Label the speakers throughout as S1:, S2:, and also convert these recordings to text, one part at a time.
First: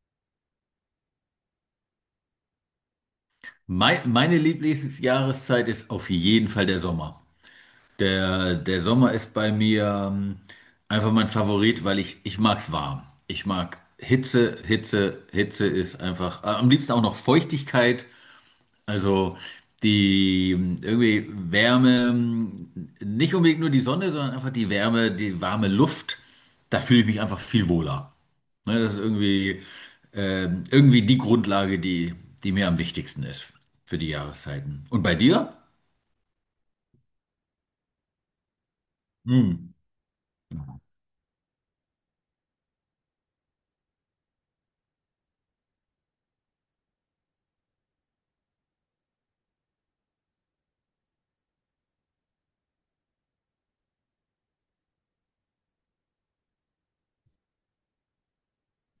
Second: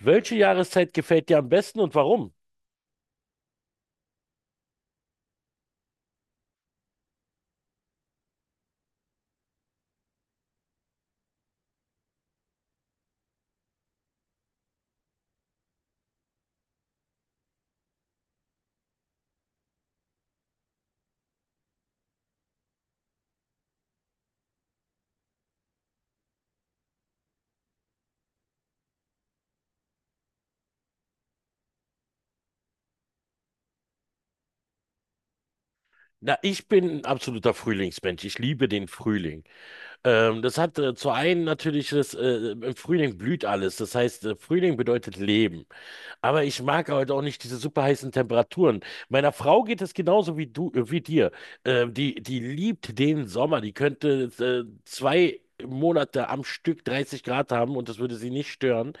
S1: Welche Jahreszeit gefällt dir am besten und warum?
S2: Meine Lieblingsjahreszeit ist auf jeden Fall der Sommer. Der Sommer ist bei mir einfach mein Favorit, weil ich mag's warm. Ich mag Hitze, Hitze, Hitze ist einfach, am liebsten auch noch Feuchtigkeit. Also die irgendwie Wärme, nicht unbedingt nur die Sonne, sondern einfach die Wärme, die warme Luft. Da fühle ich mich einfach viel wohler. Ne, das ist irgendwie, irgendwie die Grundlage, die mir am wichtigsten ist für die Jahreszeiten. Und bei dir?
S1: Na, ich bin ein absoluter Frühlingsmensch. Ich liebe den Frühling.
S2: Hm.
S1: Das hat zu einem natürlich, im Frühling blüht alles. Das heißt, Frühling bedeutet Leben. Aber ich mag heute auch nicht diese super heißen Temperaturen. Meiner Frau geht es genauso wie dir. Die liebt den Sommer. Die könnte 2 Monate am Stück 30 Grad haben und das würde sie nicht stören.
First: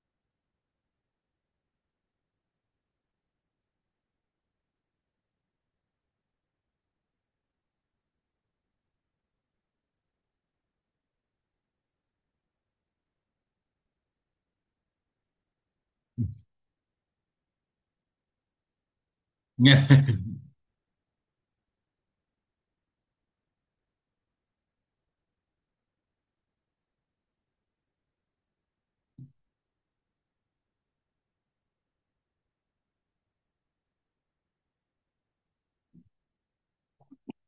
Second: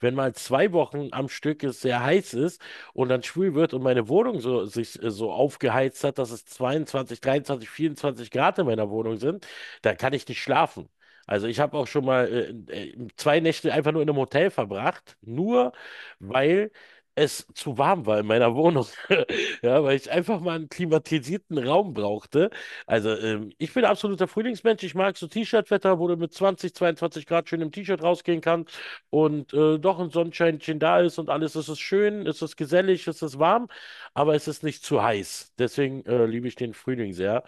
S1: Wenn mal 2 Wochen am Stück es sehr heiß ist und dann schwül wird und meine Wohnung so, sich so aufgeheizt hat, dass es 22, 23, 24 Grad in meiner Wohnung sind, da kann ich nicht schlafen. Also ich habe auch schon mal 2 Nächte einfach nur in einem Hotel verbracht, nur weil es zu warm war in meiner Wohnung. Ja, weil ich einfach mal einen klimatisierten Raum brauchte. Also ich bin absoluter Frühlingsmensch. Ich mag so T-Shirt-Wetter, wo du mit 20, 22 Grad schön im T-Shirt rausgehen kannst und doch ein Sonnenscheinchen da ist und alles. Es ist schön, es ist gesellig, es ist warm, aber es ist nicht zu heiß. Deswegen liebe ich den Frühling sehr.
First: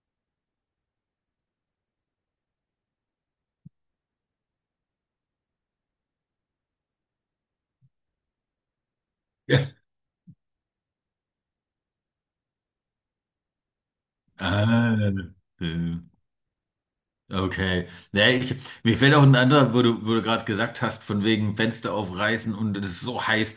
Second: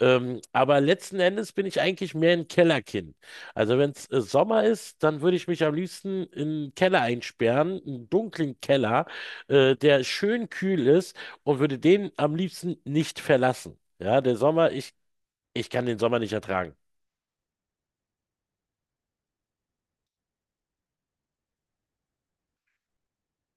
S1: Aber letzten Endes bin ich eigentlich mehr ein Kellerkind. Also wenn es Sommer ist, dann würde ich mich am liebsten in einen Keller einsperren, einen dunklen Keller,
S2: Ja.
S1: der schön kühl ist und würde den am liebsten nicht verlassen. Ja, der Sommer, ich,
S2: Ah,
S1: ich kann den
S2: äh,
S1: Sommer nicht ertragen.
S2: okay. Ja, ich, mir fällt auch ein anderer, wo du gerade gesagt hast, von wegen Fenster aufreißen und es ist so heiß.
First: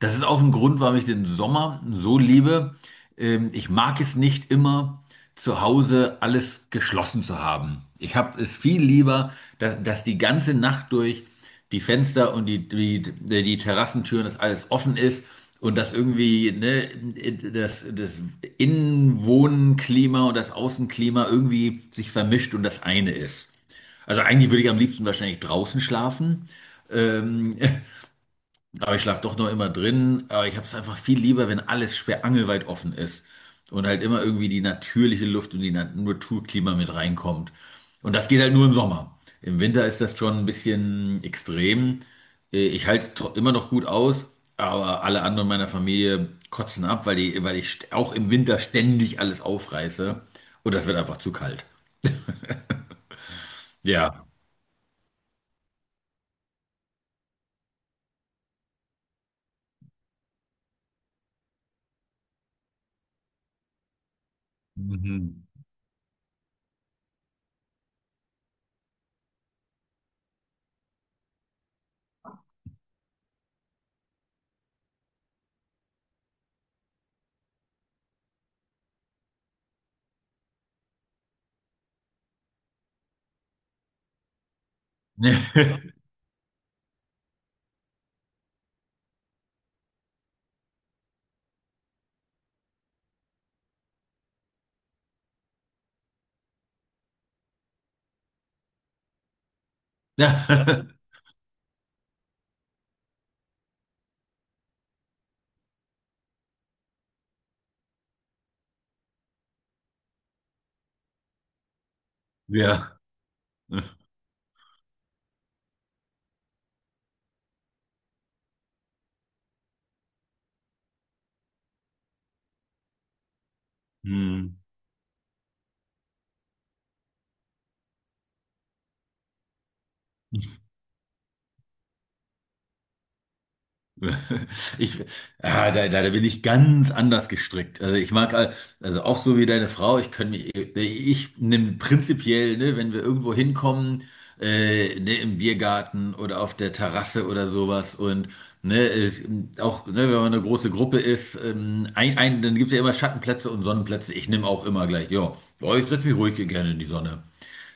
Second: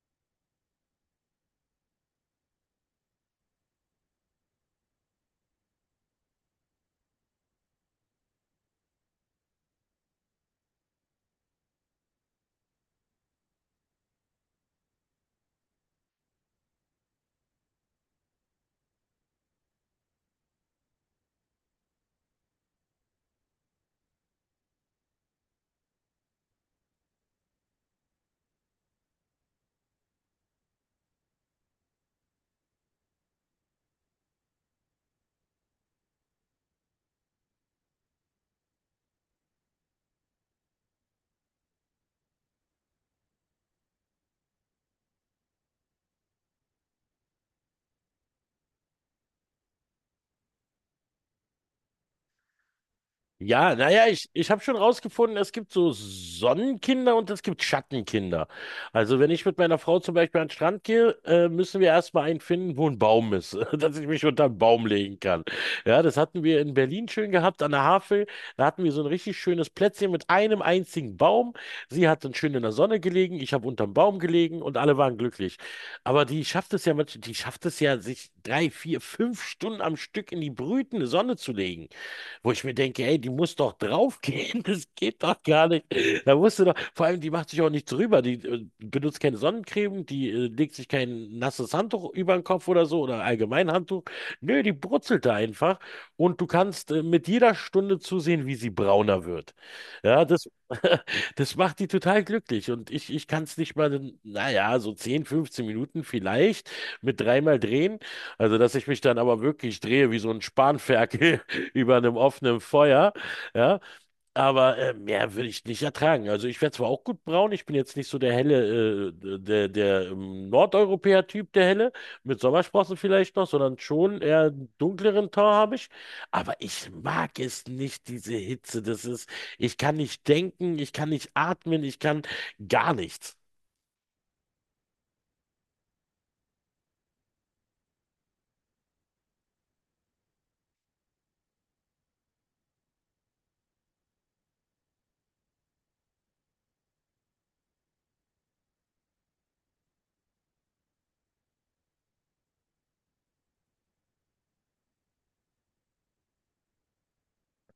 S2: Das ist auch ein Grund, warum ich den Sommer so liebe. Ich mag es nicht immer, zu Hause alles geschlossen zu haben. Ich habe es viel lieber, dass die ganze Nacht durch. Die Fenster und die Terrassentüren, dass alles offen ist und dass irgendwie ne, das Innenwohnklima und das Außenklima irgendwie sich vermischt und das eine ist. Also eigentlich würde ich am liebsten wahrscheinlich draußen schlafen. Ähm, Aber ich schlafe doch noch immer drin. Aber ich habe es einfach viel lieber, wenn alles sperrangelweit offen ist. Und halt immer irgendwie die natürliche Luft und die Naturklima mit reinkommt. Und das geht halt nur im Sommer. Im Winter ist das schon ein bisschen extrem. Ich halte immer noch gut aus, aber alle anderen meiner Familie kotzen ab, weil ich auch im Winter ständig alles aufreiße. Und das wird einfach zu kalt.
S1: Ja, naja,
S2: Ja.
S1: ich habe schon rausgefunden, es gibt so Sonnenkinder und es gibt Schattenkinder. Also wenn ich mit meiner Frau zum Beispiel an den Strand gehe, müssen wir erstmal einen finden, wo ein Baum ist, dass ich mich unter einen Baum legen kann.
S2: Mhm.
S1: Ja, das hatten wir in Berlin schön gehabt, an der Havel. Da hatten wir so ein richtig schönes Plätzchen mit einem einzigen Baum. Sie hat dann schön in der Sonne gelegen, ich habe unterm Baum gelegen und alle waren glücklich. Aber die schafft es ja, sich 3, 4, 5 Stunden am Stück in die brütende Sonne zu legen, wo ich mir denke, ey, die muss doch draufgehen, das geht doch gar nicht. Da musst du doch, vor allem, die macht sich auch nichts drüber, die benutzt keine Sonnencreme, die legt sich kein nasses Handtuch über den Kopf oder so oder allgemein Handtuch. Nö, die brutzelt da einfach und du kannst mit jeder Stunde zusehen, wie sie brauner wird. Ja, das, das macht die total glücklich und ich kann es nicht mal, naja, so 10, 15 Minuten vielleicht mit dreimal drehen. Also, dass ich mich dann aber wirklich drehe wie so ein Spanferkel über einem offenen
S2: Ja.
S1: Feuer, ja, aber mehr würde ich nicht ertragen. Also ich werde zwar auch gut braun, ich bin jetzt nicht so der helle, der, der Nordeuropäer-Typ, der helle, mit Sommersprossen vielleicht noch, sondern schon eher
S2: Hm.
S1: einen dunkleren Ton habe ich, aber ich mag es nicht, diese Hitze, das ist, ich kann nicht denken, ich kann nicht atmen, ich kann gar nichts.
S2: Ich, ah, da bin ich ganz anders gestrickt. Also ich mag, also auch so wie deine Frau, ich kann mich, ich nehme prinzipiell, ne, wenn wir irgendwo hinkommen, ne, im Biergarten oder auf der Terrasse oder sowas und ne, es, auch, ne, wenn man eine große Gruppe ist, dann gibt es ja immer Schattenplätze und Sonnenplätze. Ich nehme auch immer gleich, ja, ja, ich setze mich ruhig hier gerne in die Sonne.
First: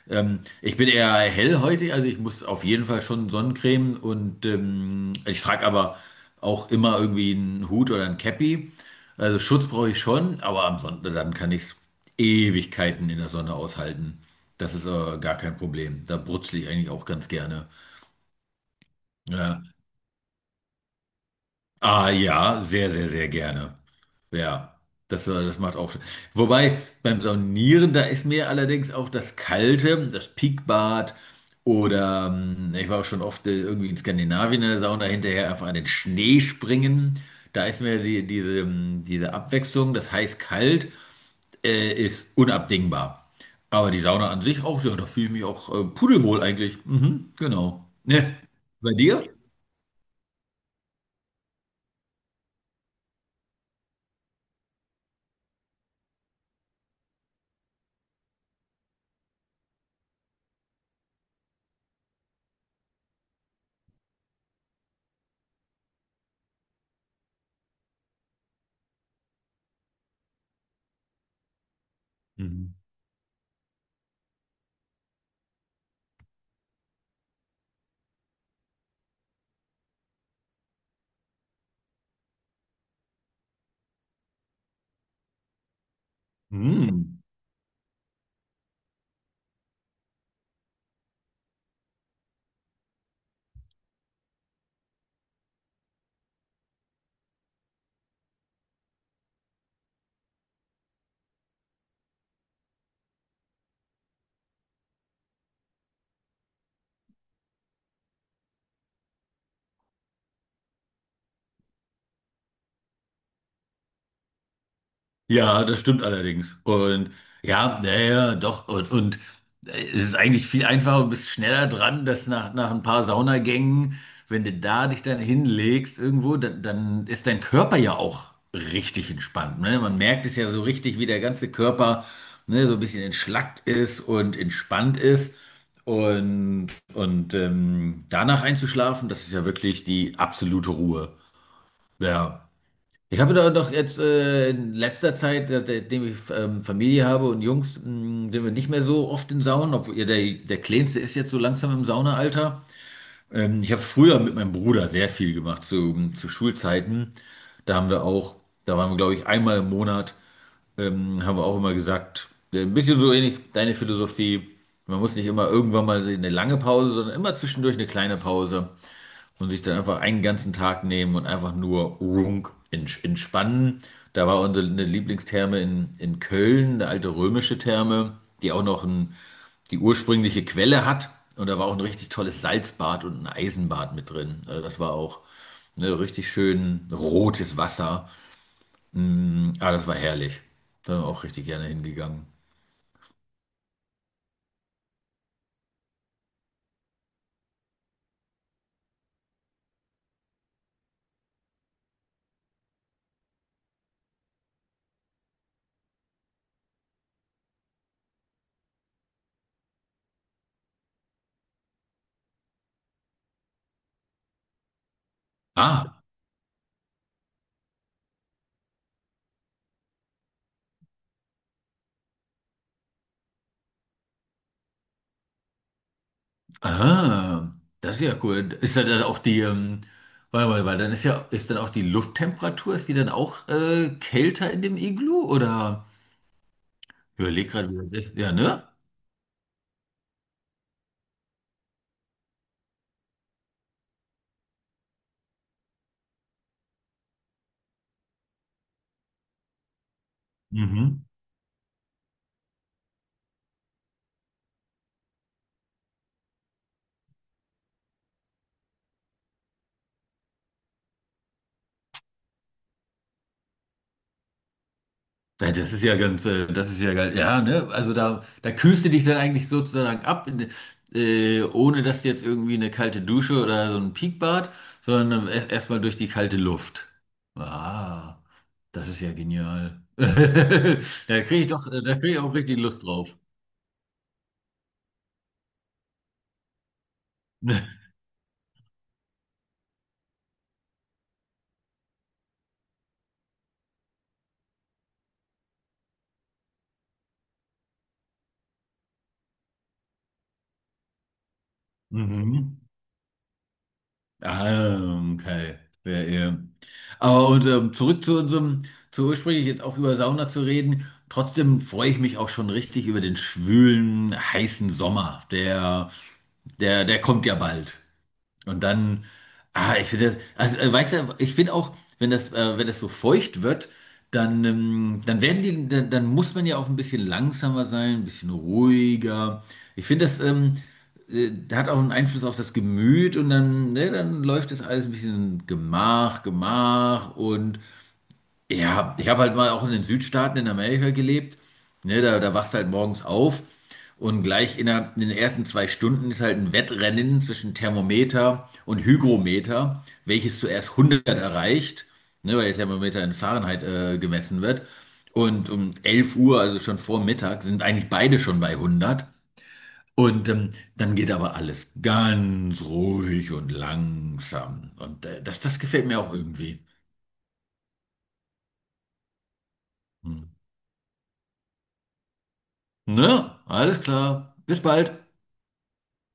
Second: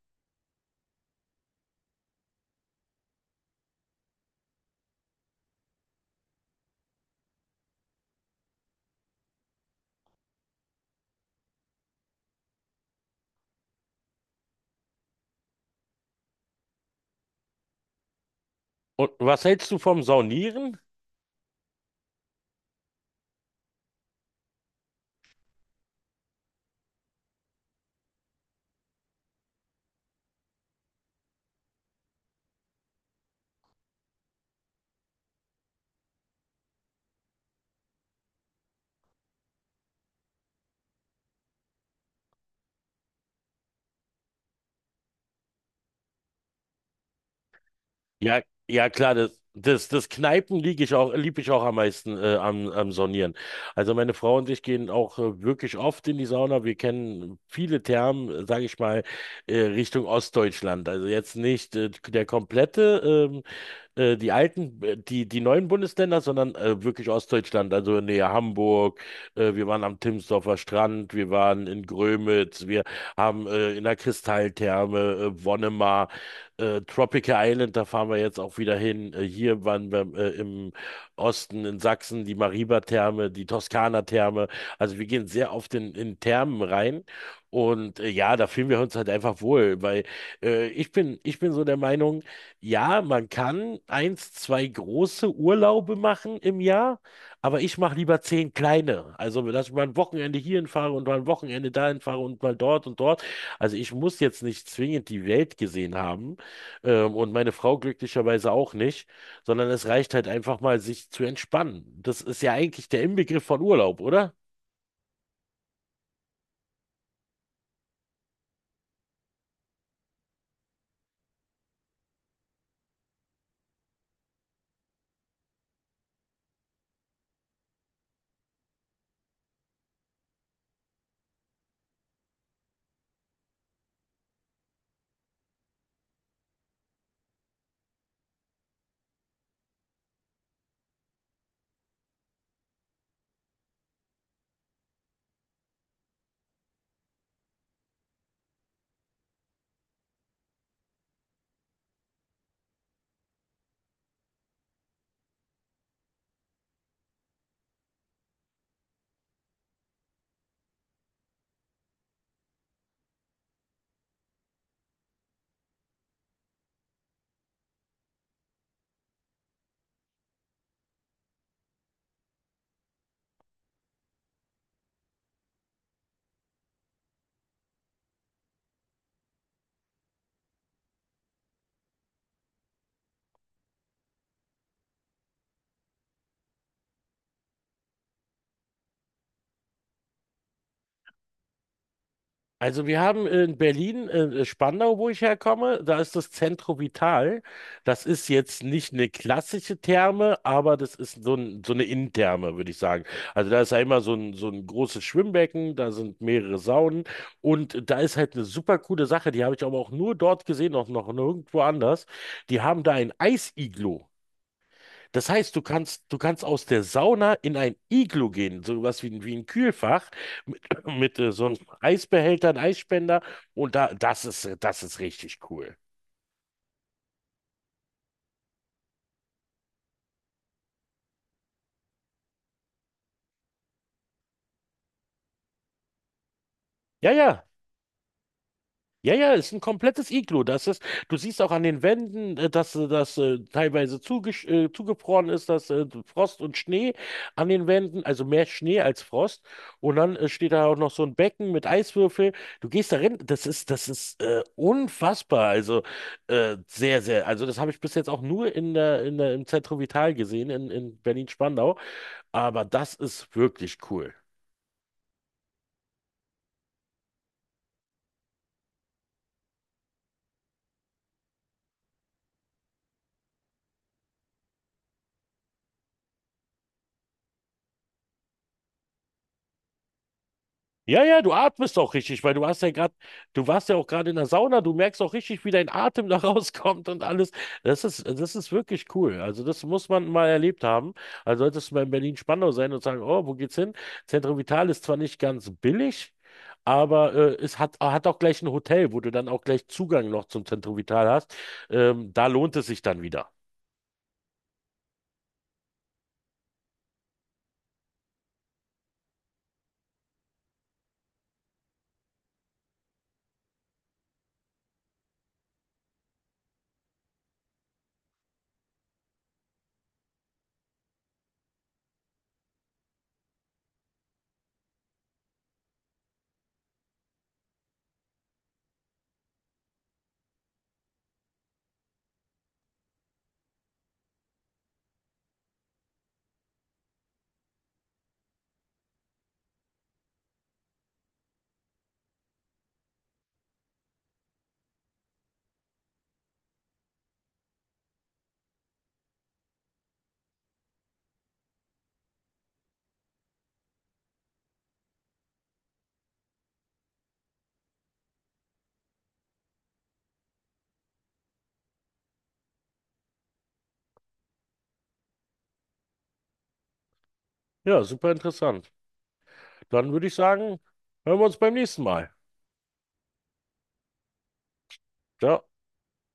S2: Ich bin eher hellhäutig, also ich muss auf jeden Fall schon Sonnencreme und ich trage aber auch immer irgendwie einen Hut oder ein Cappy. Also Schutz brauche ich schon, aber am Sonntag dann kann ich Ewigkeiten in der Sonne aushalten. Das ist gar kein Problem. Da brutzle ich eigentlich auch ganz gerne.
S1: Und was
S2: Ja.
S1: hältst du vom Saunieren?
S2: Ah ja, sehr, sehr, sehr gerne. Ja, das macht auch. Wobei beim Saunieren, da ist mir allerdings auch das Kalte, das Peakbad oder ich war auch schon oft irgendwie in Skandinavien in der Sauna hinterher einfach an den Schnee springen. Da ist mir diese Abwechslung, das heiß-kalt, ist unabdingbar. Aber die Sauna an sich auch, ja, da fühle ich mich auch pudelwohl eigentlich. Mhm, genau.
S1: Ja, ja
S2: Bei
S1: klar,
S2: dir?
S1: das Kneipen lieb ich auch am meisten am Saunieren. Also meine Frau und ich gehen auch wirklich oft in die Sauna. Wir kennen viele Thermen, sage ich mal, Richtung Ostdeutschland. Also jetzt nicht der komplette die alten, die neuen Bundesländer, sondern wirklich Ostdeutschland, also näher Hamburg. Wir waren am Timsdorfer Strand, wir waren in Grömitz,
S2: Mhm.
S1: wir haben in der Kristalltherme, Wonnemar, Tropical Island, da fahren wir jetzt auch wieder hin. Hier waren wir im Osten, in Sachsen, die Mariba-Therme, die Toskana-Therme. Also wir gehen sehr oft in Thermen rein.
S2: Mhm.
S1: Und ja, da fühlen wir uns halt einfach wohl, weil ich bin so der Meinung, ja, man kann eins, zwei große Urlaube machen im Jahr, aber ich mache lieber 10 kleine. Also, dass ich mal ein Wochenende hierhin fahre und mal ein Wochenende dahin fahre und mal dort und dort. Also, ich muss jetzt nicht zwingend die Welt gesehen haben, und meine Frau glücklicherweise auch nicht, sondern es reicht halt einfach mal, sich zu entspannen. Das ist ja eigentlich der Inbegriff von Urlaub, oder?
S2: Ja, das stimmt allerdings. Und ja, naja, doch. Und es ist eigentlich viel einfacher und bist schneller dran, dass nach ein paar Saunagängen, wenn du da dich dann hinlegst irgendwo, dann ist dein Körper ja auch richtig entspannt. Ne? Man merkt es ja so richtig, wie der ganze Körper ne, so ein bisschen entschlackt ist und entspannt ist. Und, und danach einzuschlafen, das ist ja wirklich die absolute Ruhe. Ja. Ich habe da doch jetzt in letzter Zeit, seitdem ich Familie habe und Jungs, sind wir nicht mehr so oft in Saunen, obwohl ihr der Kleinste ist jetzt so langsam im Saunaalter. Ich habe es früher mit meinem Bruder sehr viel gemacht, zu Schulzeiten. Da haben wir auch, da waren wir, glaube ich, einmal im Monat, haben wir auch immer gesagt, ein bisschen so ähnlich deine Philosophie. Man muss nicht immer irgendwann mal eine lange Pause, sondern immer zwischendurch eine kleine Pause und sich dann einfach einen ganzen Tag nehmen und einfach nur runk entspannen. Da war unsere eine Lieblingstherme in Köln, eine alte römische Therme, die auch noch ein, die ursprüngliche Quelle hat. Und da war auch ein richtig tolles Salzbad und ein Eisenbad mit drin. Also das war auch ne, richtig schön rotes Wasser. Mm, ah, das war herrlich. Da bin ich auch richtig gerne hingegangen.
S1: Also wir haben in Berlin, Spandau, wo ich herkomme, da ist das Centro Vital. Das ist jetzt nicht eine klassische Therme, aber das ist so, ein, so eine Innentherme, würde ich sagen. Also da ist ja immer so ein großes Schwimmbecken, da sind mehrere Saunen und da ist halt eine super coole Sache, die habe ich aber auch nur dort gesehen, auch noch nirgendwo anders. Die haben da ein Eisiglo. Das heißt,
S2: Ah,
S1: du kannst aus der Sauna in ein Iglu gehen, sowas wie, wie ein Kühlfach mit, mit so einem Eisbehälter, einem Eisspender und da, das ist richtig cool.
S2: ah, das ist ja cool. Ist da dann auch die, warte mal, weil dann ist ja, ist dann auch die Lufttemperatur, ist die dann auch kälter in dem Iglu? Oder
S1: Ja,
S2: ich
S1: ja.
S2: überleg gerade, wie das ist. Ja, ne?
S1: Ja, ja, ist ein komplettes Iglu. Das ist, du siehst auch an den Wänden, dass das teilweise zugefroren ist, dass Frost und Schnee an den Wänden, also mehr Schnee als Frost. Und dann steht da auch noch
S2: Mhm.
S1: so ein Becken mit Eiswürfel. Du gehst da rein, das ist unfassbar. Also sehr, sehr. Also das habe ich bis jetzt auch nur im Zentrum Vital gesehen, in Berlin-Spandau. Aber das ist wirklich cool.
S2: Ja, das ist ja ganz, das ist ja geil. Ja, ne? Also da kühlst du dich dann eigentlich sozusagen ab, in, ohne dass du jetzt irgendwie eine kalte Dusche oder so ein Peakbad, sondern erstmal durch die kalte Luft. Ah, das ist ja genial.
S1: Ja,
S2: Da
S1: ja, du
S2: kriege ich doch,
S1: atmest
S2: da
S1: auch
S2: kriege ich
S1: richtig,
S2: auch
S1: weil
S2: richtig Lust drauf.
S1: du warst ja auch gerade in der Sauna, du merkst auch richtig, wie dein Atem da rauskommt und alles. Das ist wirklich cool. Also das muss man mal erlebt haben. Also solltest du mal in Berlin-Spandau sein und sagen, oh, wo geht's hin? Centro Vital ist zwar nicht ganz billig, aber es hat auch gleich ein Hotel, wo du dann auch gleich Zugang noch zum Centro Vital hast. Da lohnt
S2: Mhm.
S1: es sich dann wieder.
S2: Ah, okay. Ja, ja. Aber und, zurück zu unserem, zu ursprünglich jetzt auch über Sauna zu reden. Trotzdem freue ich mich auch schon richtig über den schwülen, heißen Sommer. Der kommt ja bald. Und dann, ah, ich finde, also weißt du, ich finde auch, wenn das so feucht wird, dann werden die, dann muss man ja auch ein bisschen langsamer sein, ein bisschen ruhiger. Ich finde, das hat auch einen Einfluss auf das Gemüt und dann, ne, dann läuft das alles ein bisschen Gemach, Gemach und ja, ich habe halt mal auch in den Südstaaten in Amerika gelebt. Ne, da wachst du halt morgens auf und gleich innerhalb in den ersten 2 Stunden ist halt ein Wettrennen zwischen Thermometer und Hygrometer, welches zuerst 100 erreicht, ne, weil der Thermometer in Fahrenheit gemessen wird. Und um 11 Uhr, also schon vor Mittag, sind eigentlich beide schon bei 100. Und dann geht aber alles ganz ruhig und langsam. Und das gefällt mir auch irgendwie.
S1: Ja, super interessant. Dann würde ich
S2: Hm.
S1: sagen, hören wir uns beim nächsten Mal.
S2: Ne? Alles klar. Bis bald.
S1: Ciao.